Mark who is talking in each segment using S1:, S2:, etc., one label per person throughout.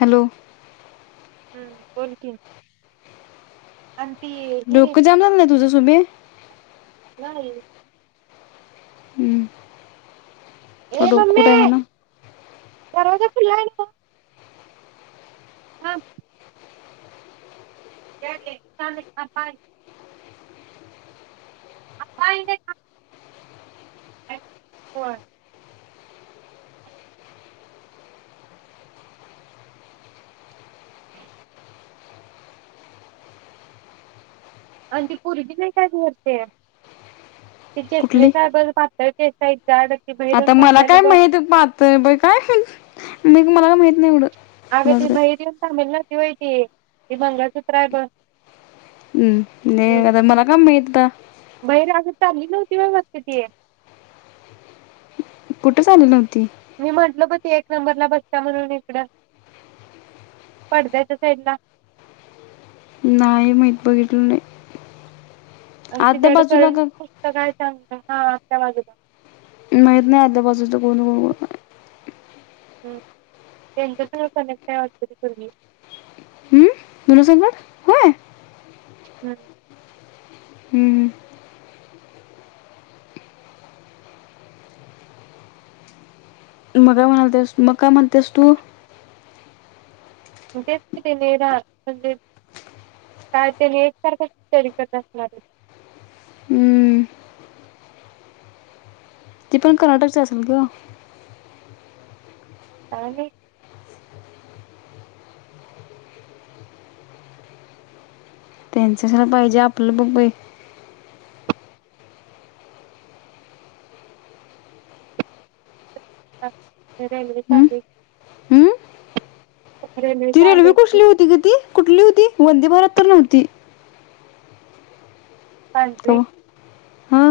S1: Hello.
S2: हम्म बोल की. आणि ती ही
S1: डोकं जाम झाल नाई तुझ सुमे?
S2: नाई.
S1: हम्म. तुला
S2: ए
S1: डोक
S2: मम्मी
S1: कुठ हाय म्हना.
S2: दरवाजा खुल्ला हाय न तो? हां. [unintelligible] [unintelligible] [unintelligible] होय. अन ती पोरगी नाय काय वरते? ती चसमिस हाय बरं पा त ते साईड
S1: आत्ता मला काय माहीत पातळ? बाई काय मी मला माहीत नाही येवढं.
S2: आग ती बाहेर येऊन थांबेल ना. ती व्हय ती, ते मंगळसूत्र हाय बघ.
S1: हम्म
S2: ती
S1: नाई आता मला काय माहित ता
S2: किती वेळ बसते ती.
S1: कुठंच आली नव्हती.
S2: मी म्हंटल पण ती एक नंबरला बसत्या म्हणून इकडं पडद्याच्या साईडला.
S1: नाही माहित बघीतल नाही.
S2: अग
S1: आतल्या
S2: तिच्याकड
S1: बाजूला
S2: करंट
S1: का
S2: पुस्तक आहे चांगलं. हा आतल्या बाजूला.
S1: माहित नाही आतल्या बाजूच कोण? [unintelligible]
S2: हम्म त्यांच्या संग कनेक्ट हाय वाटतं ती पोरगी.
S1: कुणा संगट? होय!
S2: हम्म.
S1: हम्म हम्म. मग काय म्हणालतेस, मग काय म्हणतेस तु?
S2: म तेेच की तेन हा, म्हणजे काय त्याने एकसारख तरी करत असणार.
S1: हम्म, ती पण कर्नाटकच असल गं
S2: काय माहित
S1: त्यांच्या जा पाहिजे आपलं बघ बाई
S2: रेल्वे
S1: हम्म
S2: चालली. रेल्वे
S1: यी
S2: चालली की
S1: कसली होती गं ती कुठली होती वंदे भारत तर नव्हती का
S2: पांढरी
S1: व? हा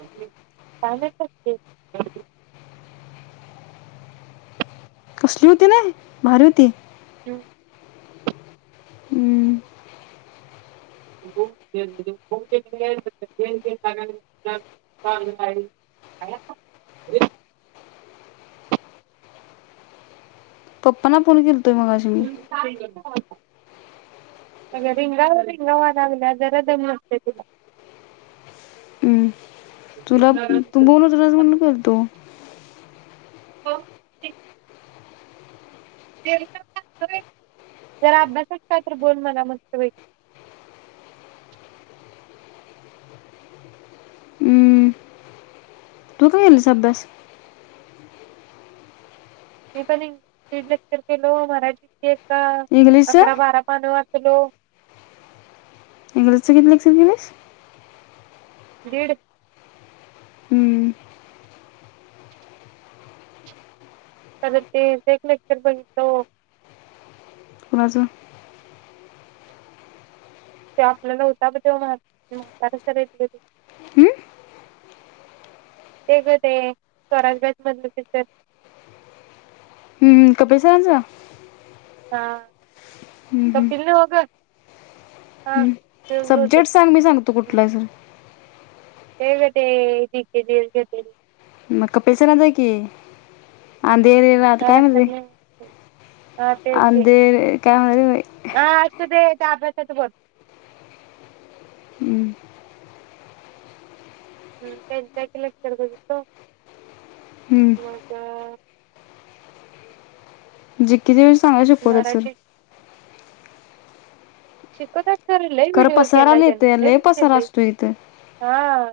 S2: काय माहित कसली, [unintelligible]
S1: कसली होती नाय भारी होती.
S2: हूं
S1: हम्म.
S2: [inaudible]
S1: पप्पा ना फोन केल
S2: [unintelligible] अ रिंगावर रिंगावा लागल्या जरा दम नसतोय तुला
S1: हम्म. तुला तू बोलतं होतास म्हणुन बोलतो.
S2: हो जरा अभ्यासच काय तर बोल म्हणा मस्त बैकी
S1: हम्म. तू काय केलंस अभ्यास
S2: मी पण [unintelligible] महाराज
S1: इंग्लिशचा
S2: अकरा बारा पान वाच हॅलो
S1: इंग्लिशचं किती लेक्चर इंग्लिश केलंस
S2: दीड
S1: हम्म
S2: त्याल ते ते एक लेक्चर बघितलो
S1: म अजून
S2: ते आपल्याला होता ब तेव्हा म्हातारा [unintelligible]
S1: हम्म?
S2: ते गते स्वराजगज मधलं तिच
S1: हम्म कपिल सरांचा
S2: हा
S1: हम्म, हम्म,
S2: कपिल नव्ह ग हा
S1: हम्म.
S2: ते होते
S1: सब्जेक्ट सांग मी सांगतो कुठला सर
S2: हे ग ते [unintelligible]
S1: मग कपिल सरांचा हाय की आण ते दे रात काय म्हणले
S2: लक्षात नाही हा तेच ते
S1: अंदे काय माहिती बाय
S2: हा असू दे त्या अभ्यासाच बोल
S1: हम्म,
S2: ह त्याच एक लेक्चर बघितलो
S1: हम्म.
S2: म ग
S1: जी कीलस चागलं शिकवतात सर
S2: मराठी शिकत आहे तर लई
S1: खरं
S2: विडिओस गेलाय
S1: पसाराला येतय लय पसारा
S2: तेन
S1: असतो इथं
S2: [unintelligible] हा.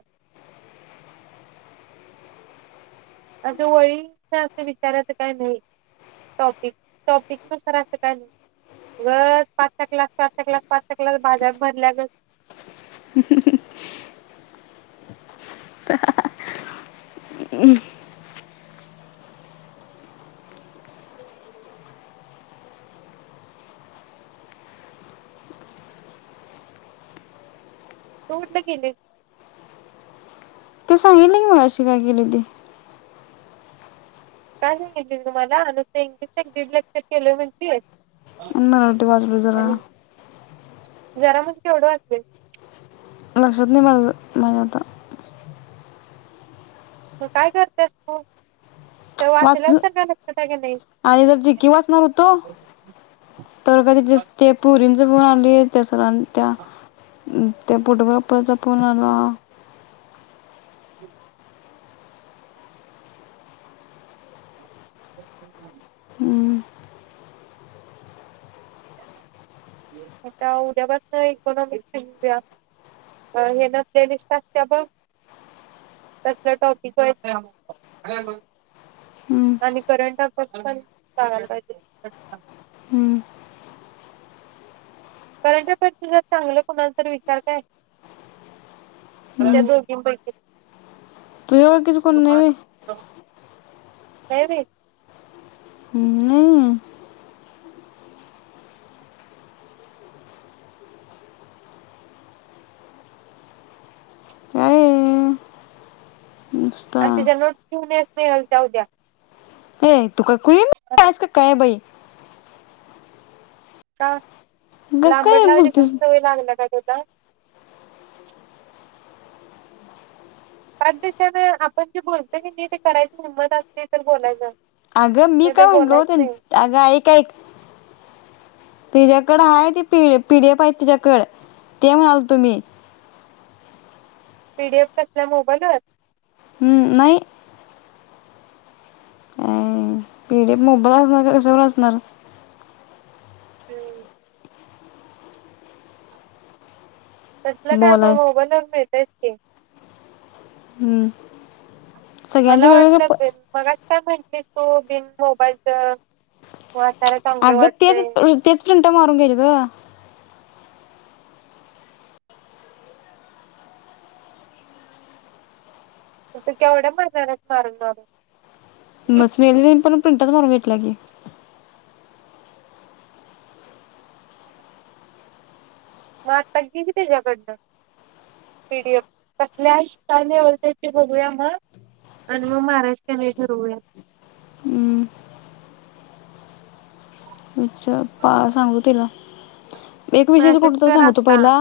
S2: असं वळी असं विचारायचं काय नाही टॉपिक टॉपिक नुसारचं काय ग पाचचा क्लास, पाचचा क्लास, पाचचा क्लास बाजप भरल्या ग तोडलं केेले.
S1: ते सांगेल की मग अशी काय केलीती?
S2: काय सांगायचा तुम्हाला नुस्ता इंग्लिशचा एक दीड लेक्चर केलं म्हतीय.
S1: अण्णा राउटी वाजलो जरा
S2: जरा मग केवढं असेल?
S1: लक्षात नाही मजा नाही आता.
S2: मग काय करतेस तू? ते
S1: वाच
S2: वाचल्याला तर काय लक्षात आहे की नाही
S1: आणि जर चिक्की वाचणार होतो तर कधी जस ते पुरी ना जगु आणलीय त्या सरांनी त्या अ त्या फोटोग्राफरचा फोन आला.
S2: ह [inaudible]
S1: हम्म
S2: आता उद्या बास ना इकोनॉमिक्या हे ना प्लेलिस्ट असते बघ त्याचा टॉपिक आहे
S1: हम्म
S2: आणि करंट अफेयर्स पण सांगायला पाहिजे.
S1: हम्म
S2: कारण त्या प तुझ चांगलं कुणाला तर विचार काय त्या दोन-तीन पैकी
S1: तुझा बाकीचे कोण नाय बाई.
S2: काय रे
S1: हम्म नाय आहे. काय नुसता
S2: आणि तिच्या नोट. [unintelligible] मिळेल काय उद्या?
S1: तेय तु ककुडीन असतं काय बाई?
S2: चार
S1: कस काय
S2: लांबडलाय
S1: बोलतीस
S2: [unintelligible] वेय लागला बाई. हो दाय पाच दिवसाने आपण जे बोलतो की नाही ते करायची हिंमत असते तर बोलायला.
S1: अगं मी काय म्हणलो तेन अगं आईक आईक तिच्याकडे हाय ती पि पी डी एफ हाय तिच्यायकडे ते म्हणाल तो मी
S2: पी डी एफ कसल्या मोबाईलवर?
S1: हम्म नाही. अ पी डी एफ मोबाईल असणार कशावर असणार?
S2: तसलं काय म
S1: बोलाय
S2: मोबाईल नाय मिळत. तेच की
S1: हम्म. सगळ्यांच्या
S2: मला
S1: वेगवेगळ्या प
S2: वाटत मग काय म्हणलीस तू बिन मोबाईलचा
S1: अगं तेच तेच फिंट मारून घ्यायच ग
S2: तू केवढ्या मरणारच मारून मारू
S1: म स्नील पण प्रिंटच मारून भेटला के
S2: मग आता गेली त्याच्याकडनं पीडीएफ कसल्यानेवरते ते बघूया मग आणि मग महाराष्ट्रने ठरवूया
S1: हम्म विच सांगू तिला एक विषयच
S2: मेसेज
S1: कुठ तर
S2: कर
S1: सांगू तू
S2: आता
S1: पहिला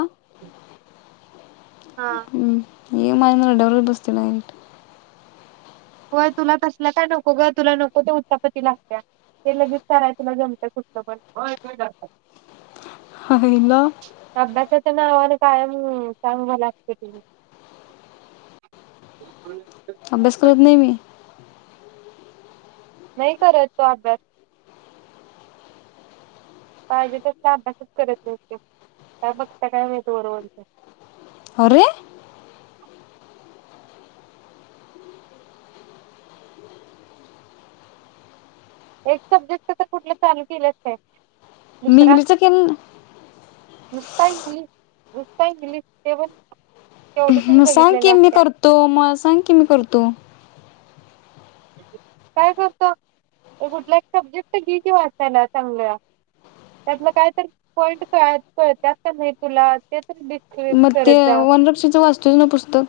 S2: हा
S1: हम्म ये मायंद रडव बस्तला
S2: होय तुला तसल्या काय नको ग तुला नको ते उत्तापती लागत्या ते लगेच कराय तुला जमतं कुटलं पण
S1: हला
S2: अभ्यासाच्या नावानं कायम काांग मलाते तु
S1: अभ्यास करत नाही मी
S2: नाही करत तो आब्यास पाहिजे तस अभ्यासच करत नव्हतते का बघता काय माहित वर वरच
S1: अरे
S2: एक सब्जेक्टच तर कुठलं चालू केल्यास काय दुसरा
S1: मिग्लीच केलेन
S2: नुसता इंग्लिश नुसता इंग्लिश तेवण
S1: सांग की मी करतो मला सांग की मी करतो
S2: काय करतो कुठला एक सब्जेक्ट घे की वाचायला चांगल त्यातलं कायतरी पॉइंट त्यात नाही तुला ते डिस्कस
S1: मग ते
S2: करत जा
S1: वनरक्षेचं वाचतोस ना पुस्तक?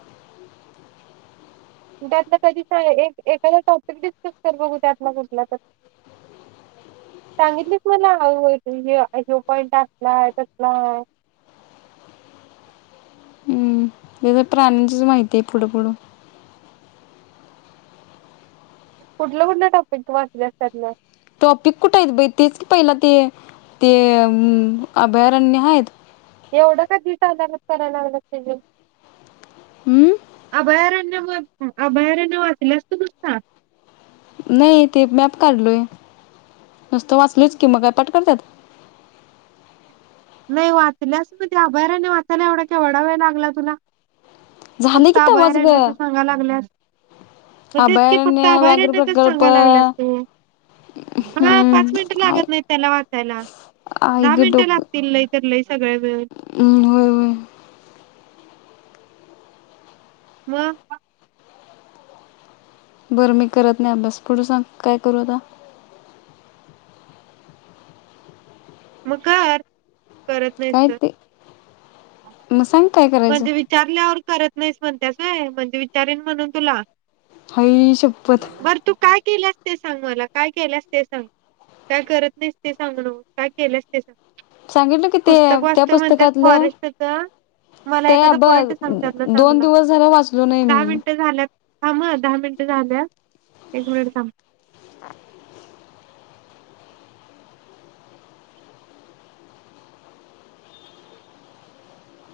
S2: त्यातलं कधी एखादा टॉपिक डिस्कस कर बघू त्यातला कुठला तर, सांगितलीच मला ह ह पॉइंट असला आहे तसला आहे.
S1: प्राणीचीच माहिती आहे फुड फूड.
S2: कुठल्या कुठल्या टॉपिक वाचल्यास त्यातल
S1: टॉपिक कुठे आहेत. बाई तेच पहिला ते ते मम अभयारण्य आहेत.
S2: एवढं का झिट आल्या गत करल्यास तेजल.
S1: हम्म
S2: अभयार म बायार आभयारण्य वाचल्यास तु नुसता.
S1: नाही ते मॅप काढलोय नुस्त वाचलोच की म काय पाठ करत्यात.
S2: नाही वाचल्यास, म ते अभयारने वाचायला एवढा केवढा वेळ लागला तुला
S1: झाले
S2: फक्त
S1: की तवाच ग
S2: आभायारण्याच सांगाय लागल्यास मग तेच की फक्त
S1: अभयारण्य व्याघ्र
S2: आभयआरण्याचच
S1: प्रकल्प
S2: सांगायला लागल्यास तू म पाच मिनट
S1: हम्म आय
S2: लागत नाही त्याला वाचायला दहा मिनिटं लाग लई तर लई सगळ्या मिळून
S1: उम्म होय होय.
S2: [unintelligible]
S1: बरं मी करत नाही अभ्यास पुढे सांग काय करू आता
S2: [unintelligible] कारत नाहीस
S1: काय
S2: तर
S1: ते मग सांग काय करायचं
S2: म्हणजे विचारल्यावर करत. नाहीस म्हण त्यास आहे म्हणजे विचारन म्हणून तुला
S1: हाई शपत
S2: बरं तू काय केल्यास ते सांग मला काय केल्यास ते सांग काय करत नाहीस ते सांगु नको. केल्यास ते सा
S1: सांगितल किती ते त्या
S2: म्हणत्यास
S1: पुस्तकातलं
S2: फॉरेस्टच मला
S1: ते
S2: एखादा
S1: बघ
S2: पॉईंट सांग त्यातला
S1: दोन
S2: चांगला
S1: दिवस झाला वाचलो नाही
S2: दहा
S1: मी
S2: मिनिटं झाल्यात थांब ह दहा मिनिट झा द्या एक मिनिट थांब.
S1: ह.